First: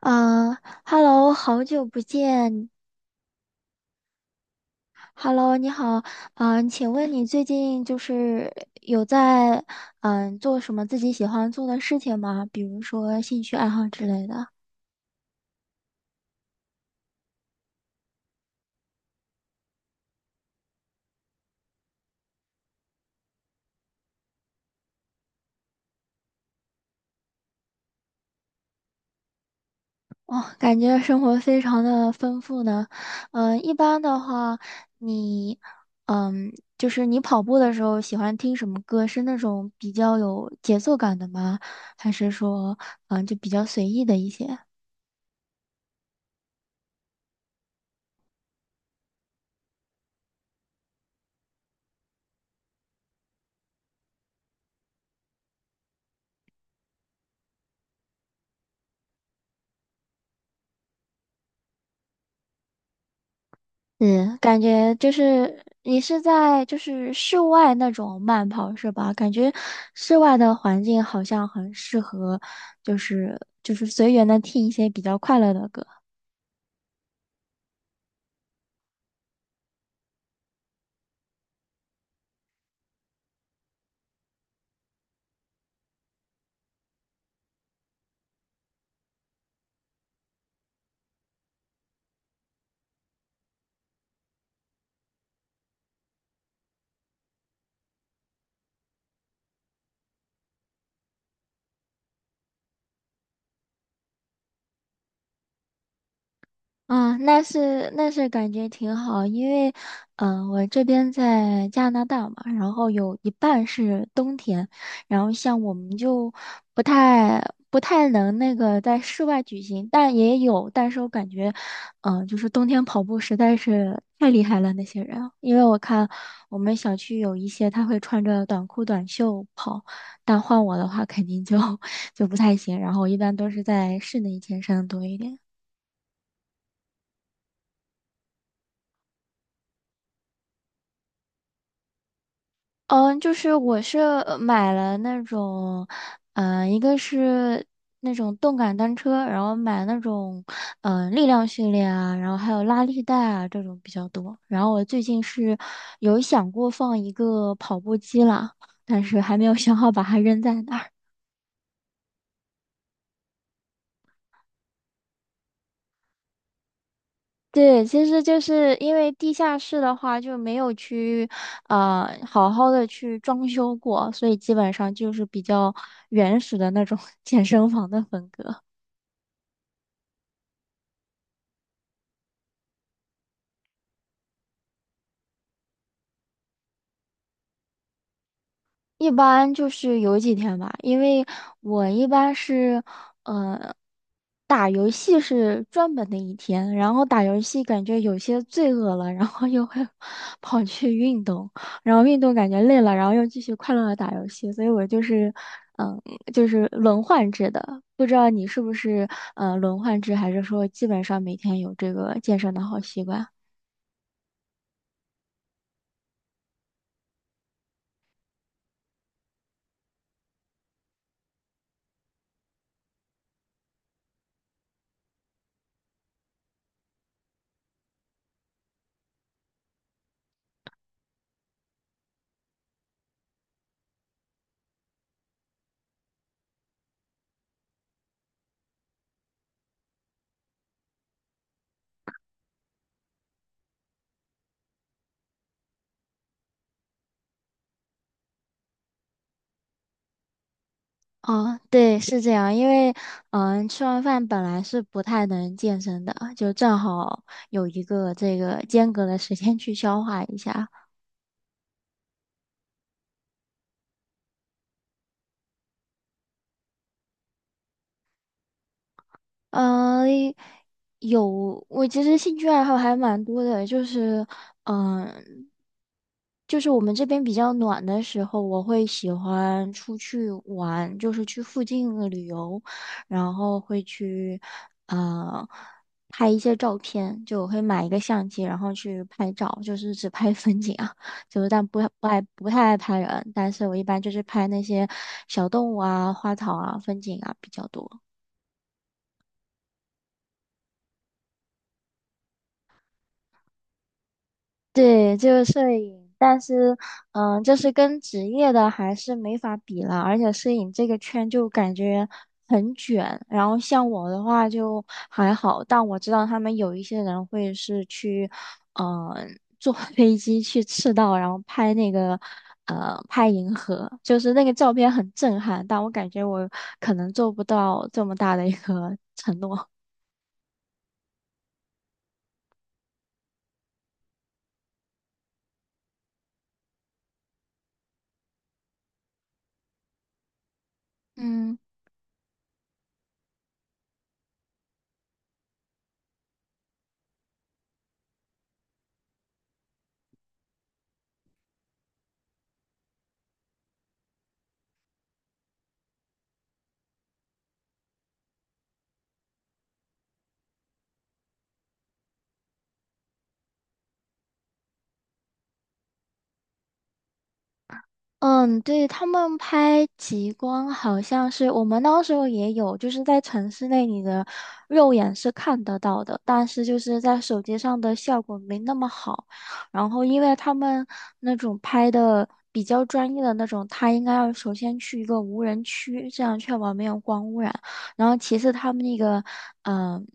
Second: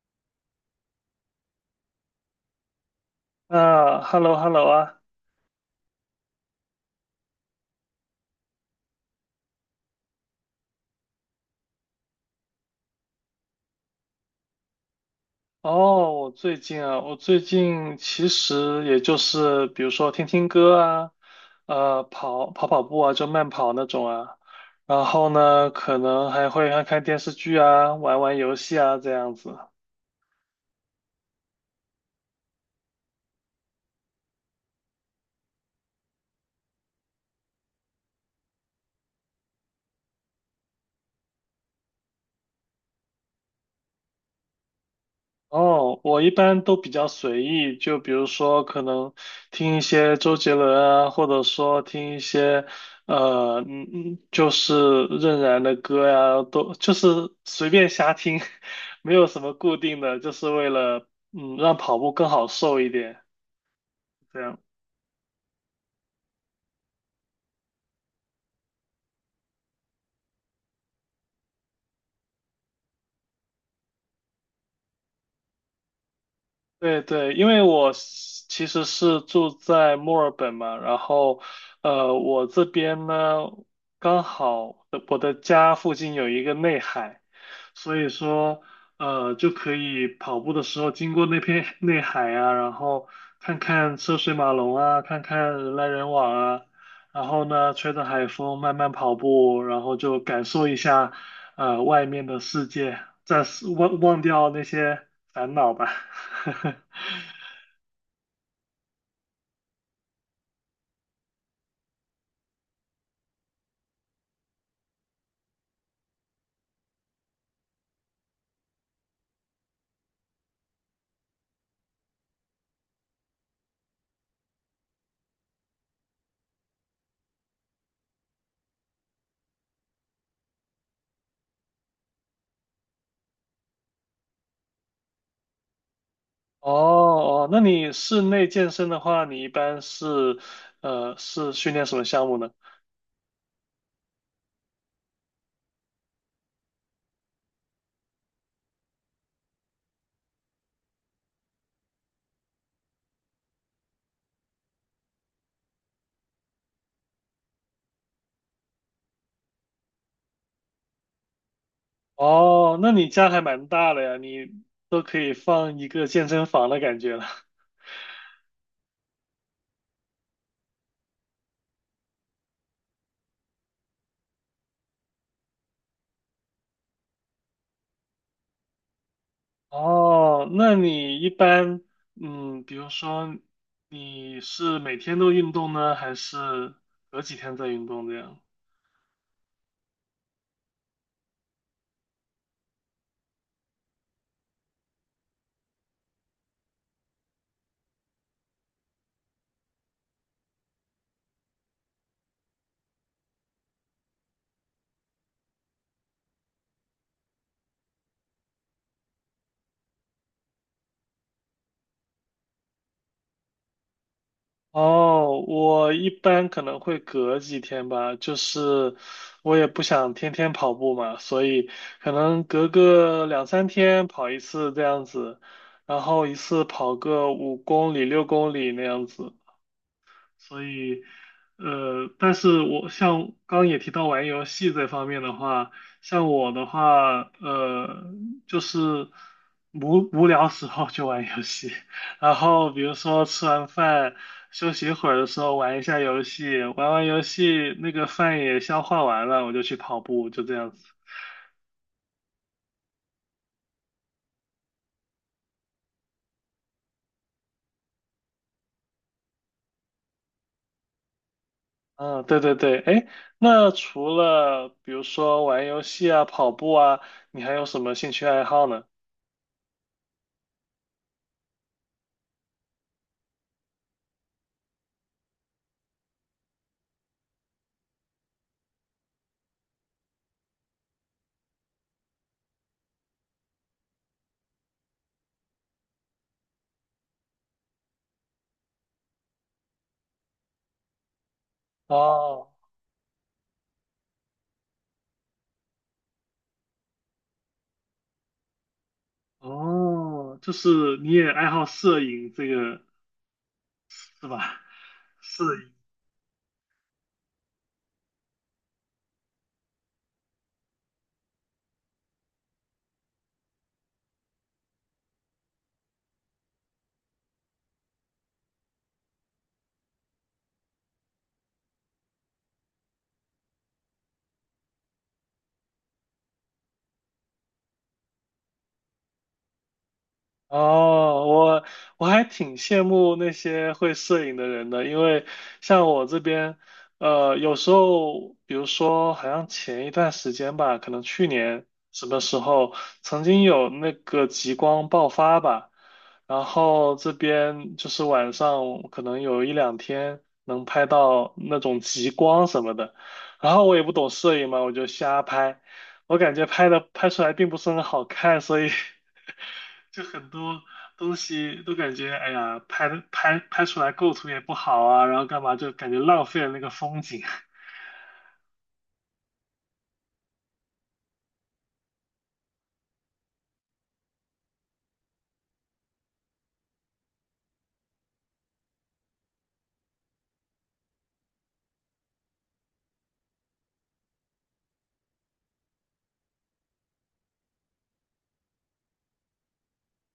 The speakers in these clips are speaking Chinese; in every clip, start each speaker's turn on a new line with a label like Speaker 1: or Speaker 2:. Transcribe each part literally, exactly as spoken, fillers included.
Speaker 1: 嗯，Hello，好久不见。
Speaker 2: 啊，hello hello 啊，
Speaker 1: Hello，你好。嗯，请问你最近就是有在嗯做什么自己喜欢做的事情吗？比如说兴趣爱好之类的。
Speaker 2: 哦，我最近啊，我最近其实也就是比如说听听歌啊，呃，跑跑跑步啊，就慢跑那种啊，然后呢，可能还会看看电视剧啊，玩玩游戏啊，这样子。
Speaker 1: 哦，感觉生活非常的丰富呢。嗯，一般的话，你嗯就是你跑步的时候喜欢听什么歌？是那种比较有节奏感的吗？还是说嗯就比较随意的一些？
Speaker 2: 哦，我一般都比较随意，就比如说可能听一些周杰伦啊，或者说听一些呃，嗯嗯，就是任然的歌呀，都就是随便瞎听，没有什么固定的，就是为了嗯让跑步更好受一点，
Speaker 1: 嗯，
Speaker 2: 这样。
Speaker 1: 感觉就是你是在就是室外那种慢跑是吧？感觉室外的环境好像很适合，就是就是随缘的听一些比较快乐的歌。
Speaker 2: 对对，因为我是其实是住在墨尔本嘛，然后，呃，我这边呢，刚好呃我的家附近有一个内海，所以说，呃，就可以跑步的时候经过那片内海啊，然后看看车水马龙啊，看看人来人往啊，然后呢，吹着海风慢慢跑步，然后就感受一下，呃，外面的世界，暂时忘忘掉那些烦恼吧。
Speaker 1: 嗯，那是那是感觉挺好，因为，嗯、我这边在加拿大嘛，然后有一半是冬天，然后像我们就不太不太能那个在室外举行，但也有，但是我感觉，嗯、就是冬天跑步实在是太厉害了那些人，因为我看我们小区有一些他会穿着短裤短袖跑，但换我的话肯定就 就不太行，然后我一般都是在室内健身多一点。
Speaker 2: 哦哦，那你室内健身的话，你一般是呃是训练什么项目呢？
Speaker 1: 嗯，就是我是呃买了那种，嗯、一个是那种动感单车，然后买那种，嗯、力量训练啊，然后还有拉力带啊这种比较多。然后我最近是有想过放一个跑步机啦，但是还没有想好把它扔在哪儿。
Speaker 2: 哦，那你家还蛮大的呀，你都可以放一个健身房的感觉了。
Speaker 1: 对，其实就是因为地下室的话就没有去，呃，好好的去装修过，所以基本上就是比较原始的那种 健身房的风格。
Speaker 2: 哦，那你一般嗯，比如说你是每天都运动呢，还是隔几天再运动这样？
Speaker 1: 一般就是有几天吧，因为我一般是，呃，打游戏是专门的一天，然后打游戏感觉有些罪恶了，然后又会 跑去运动，然后运动感觉累了，然后又继续快乐的打游戏，所以我就是，嗯、就是轮换制的，不知道你是不是呃轮换制，还是说基本上每天有这个健身的好习惯？
Speaker 2: 哦，我一般可能会隔几天吧，就是我也不想天天跑步嘛，所以可能隔个两三天跑一次这样子，然后一次跑个五公里、六公里那样子。所以，呃，但是我像刚刚也提到玩游戏这方面的话，像我的话，呃，就是无无聊时候就玩游戏，然后比如说吃完饭休息一会儿的时候玩一下游戏，玩完游戏那个饭也消化完了，我就去跑步，就这样子。
Speaker 1: 哦，对，是这样，因为嗯、吃完饭本来是不太能健身的，就正好有一个这个间隔的时间去消化一下。
Speaker 2: 嗯，对对对，哎，那除了比如说玩游戏啊、跑步啊，你还有什么兴趣爱好呢？
Speaker 1: 呃，有，我其实兴趣爱好还蛮多的，就是，嗯、就是我们这边比较暖的时候，我会喜欢出去玩，就是去附近的旅游，然后会去，呃，拍一些照片，就我会买一个相机，然后去拍照，就是只拍 风景啊，就是但不不爱不
Speaker 2: 哦。
Speaker 1: 太爱拍人，但是我一般就是拍那些小动物啊、花草啊、风景啊比较多。
Speaker 2: 哦，就是你也爱好摄影这个是吧？
Speaker 1: 对，就
Speaker 2: 摄
Speaker 1: 是摄
Speaker 2: 影。
Speaker 1: 影，但是，嗯，就是跟职业的还是没法比了，而且摄影这个圈就感觉很卷，然后像我的话就还好，但我知道他们有一些人会是去，嗯，坐 飞机去赤道，然后拍那个，呃，拍银河，就是那个照片很震撼，但我感觉我可能做不到这么大的一个 承诺。
Speaker 2: 哦，我我还挺羡慕那些会摄影的人的，因为像我这边，呃，有时候，比如说，好像前一段时间吧，可能去
Speaker 1: 嗯。
Speaker 2: 年什么时候，曾经有那个极光爆发吧，然后这边就是晚上可能有一两天能拍到那种极光什么的，然后我也不懂摄影嘛，我就瞎拍。我感觉拍的拍出来并不是很好看，所以 就很多东西都感觉，哎呀，拍的拍拍出来构图也不好啊，然后干嘛就感觉浪费了那个风景。
Speaker 1: 嗯，对，他们拍极光好像是我们那时候也有，就是在城市内你的肉眼是看得到的，但是就是在手机上的效果没那么好。然后因为他们那种拍的比较专业的那种，他应该要首先去一个无人区，这样确保没有光污染。然后其次他们那个，嗯。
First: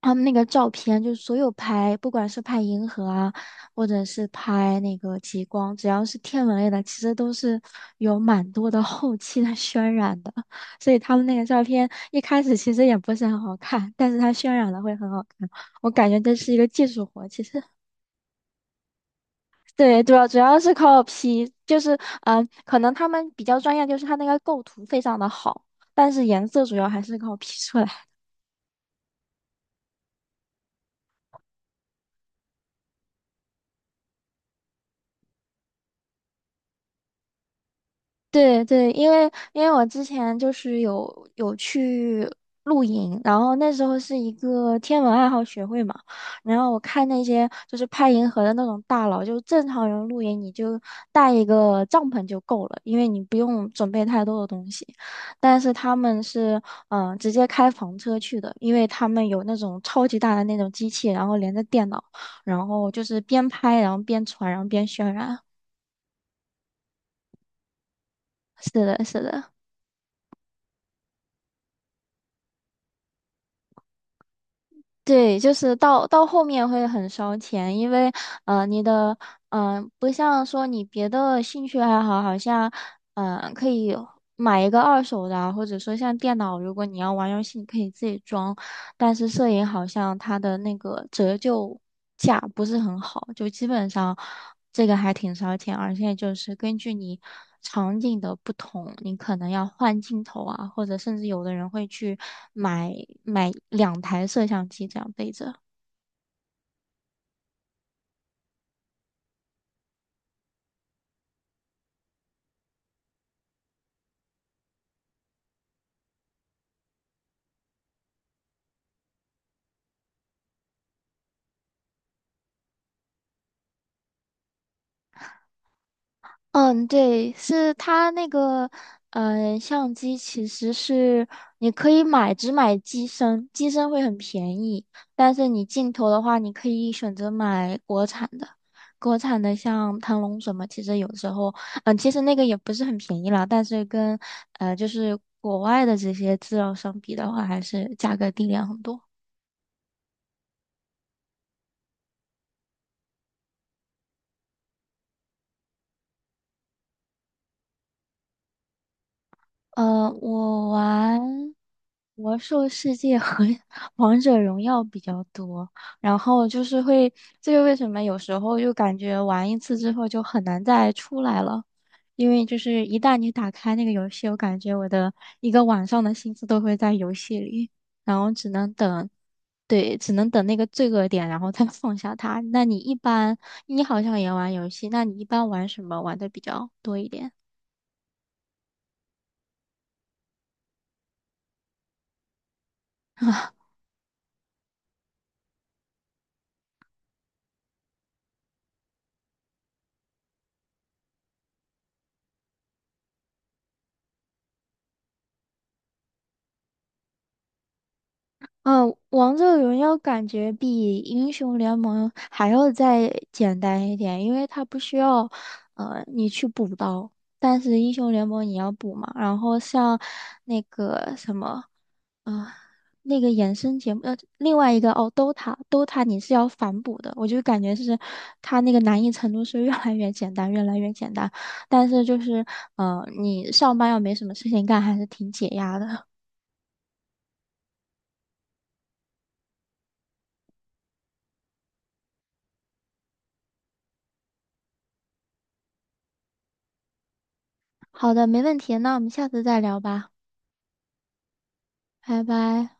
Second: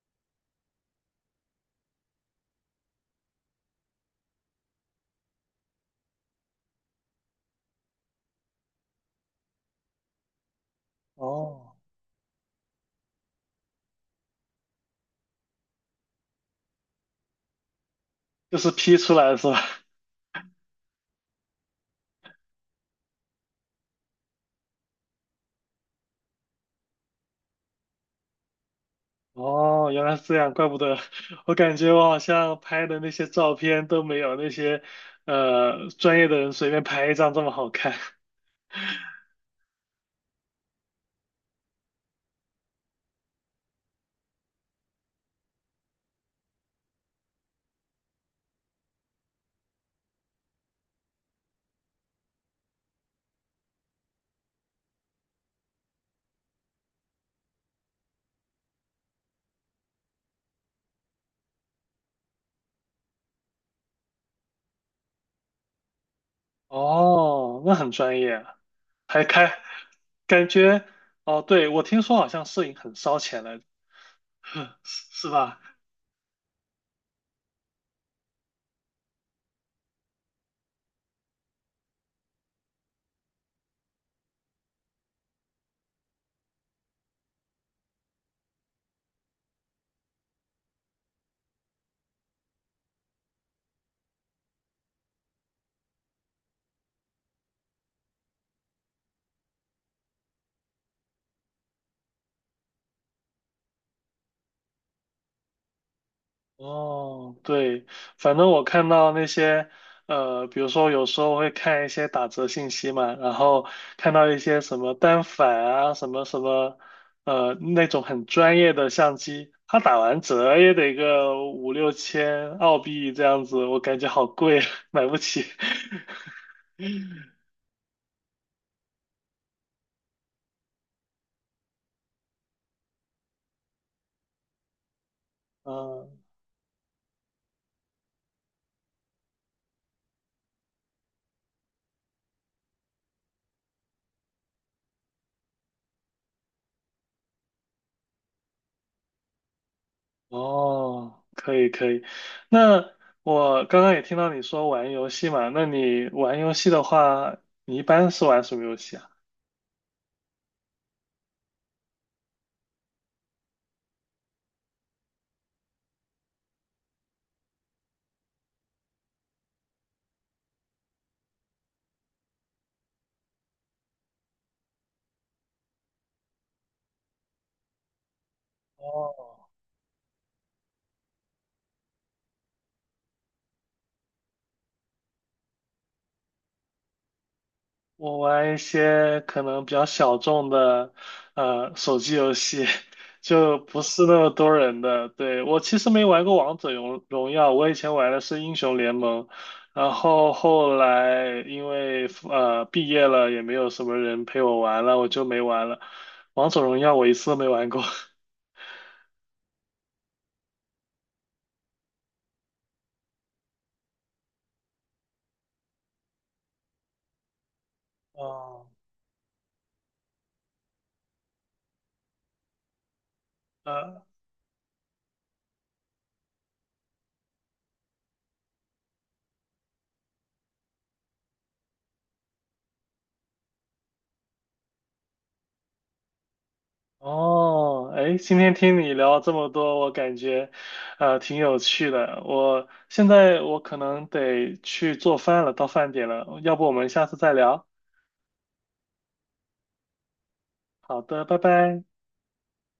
Speaker 1: 他们那个照片，就是所有拍，不管是拍银河啊，或者是拍那个极光，只要是天文类的，其实都是有蛮多的 后期的渲染的。所以他 们那个照
Speaker 2: 哦，
Speaker 1: 片一开始其实也不是很好看，但是它渲染的会很好看。我感觉这是一个技术活，其实。
Speaker 2: 就是 P 出来是吧？
Speaker 1: 对，主要主要是靠 P，就是嗯、呃可能他们比较专业，就是他那个构图非常的好，但是颜色主要还是靠 P 出来。
Speaker 2: 哦，原来是这样，怪不得我感觉我好像拍的那些照片都没有那些呃专业的人随便拍一张这么好看。
Speaker 1: 对对，因为因为我之前就是有有去露营，然后那时候是一个天文爱好学会嘛，然后我看那些就是拍银河的那种大佬，就正常人露营你就带一个帐篷就够了，因为你不用准备太多的东西。但是他们是嗯、呃直接开房车去的，因为他们有那种超级大的那种机器，然后连着电脑，然后就是边拍然后边传，然后边渲染。
Speaker 2: 哦，那很专业啊，
Speaker 1: 是的，是
Speaker 2: 还
Speaker 1: 的。
Speaker 2: 开，感觉，哦，对，我听说好像摄影很烧钱来着，是是
Speaker 1: 对，就
Speaker 2: 吧？
Speaker 1: 是到到后面会很烧钱，因为呃，你的嗯、呃不像说你别的兴趣爱好，好像嗯、呃可以买一个二手的啊或者说像电脑，如果你要玩游戏，你可以自己装。但是摄影好像它的那个折旧价不是很好，就基本上这个还挺烧钱，而且就是根据你场景的不同，你可能要换镜头啊，或者甚至有的人会去买买两台摄像机这样背着。
Speaker 2: 哦，对，反正我看到那些，呃，比如说有时候会看一些打折信息嘛，然后看到一些什么单反啊，什么什么，呃，那种很专业的相机，它打完折也得个五六千澳币这样子，我感觉好贵，买不起。
Speaker 1: 嗯，对，是它那个，嗯、相机其实是你可以买，只买机身，机身会很便宜，但是你镜头
Speaker 2: 嗯，
Speaker 1: 的话，你可以选择买国产的，国产的像腾龙什么，其实有时候，嗯、其实那个也不是很便宜了。但是跟，呃，就是国外的这些资料相比的话，还是价格低廉很多。
Speaker 2: 哦，可以可以。那我刚刚也听到你说玩游戏嘛，那你玩游戏的话，你一般是玩什么游戏啊？
Speaker 1: 呃，我玩魔兽世界和 王者荣耀比较多，然后就是会，这个为什么有时候就感觉玩一次之后就很难再出来了，因为就是一旦你打开那个游戏，我感觉我的一个晚上的心思都会在游戏里，然后只能等，
Speaker 2: 哦，
Speaker 1: 对，只能等那个罪恶点，然后再 放下它。那你一般，你好像也玩游戏，那你一般玩什么玩的比较多一点？
Speaker 2: 我玩一些可能比较小众的，呃，手机游戏，就不是那么多人的。对，我其实没玩过王者荣荣耀，我以前玩的是英雄联盟，然后后来因为呃毕业了，也没有什么人陪我玩了，我就没玩了。王者荣耀我一次都没玩过。
Speaker 1: 嗯，王者荣耀感觉比英雄联盟还要再简单一点，因为它不需要，呃，你去补刀，但是英雄 联盟你
Speaker 2: 哦，
Speaker 1: 要补嘛。然后像那个什么，啊、那个衍生节目，
Speaker 2: 呃。
Speaker 1: 呃，另外一个哦，DOTA，DOTA 你是要反补的，我就感觉是它那个难易程度是越来越简单，越来越简单。但是就是，嗯，你上班要没什么事情干，还是挺解压的。
Speaker 2: 哦，哎，今天听你聊这么多，我感觉，呃，挺有趣的。我现在我可能得去做饭了，到饭点了，要不我们下次再聊？
Speaker 1: 好的，没问题，那我们下次再聊吧。
Speaker 2: 好的，拜拜。
Speaker 1: 拜拜。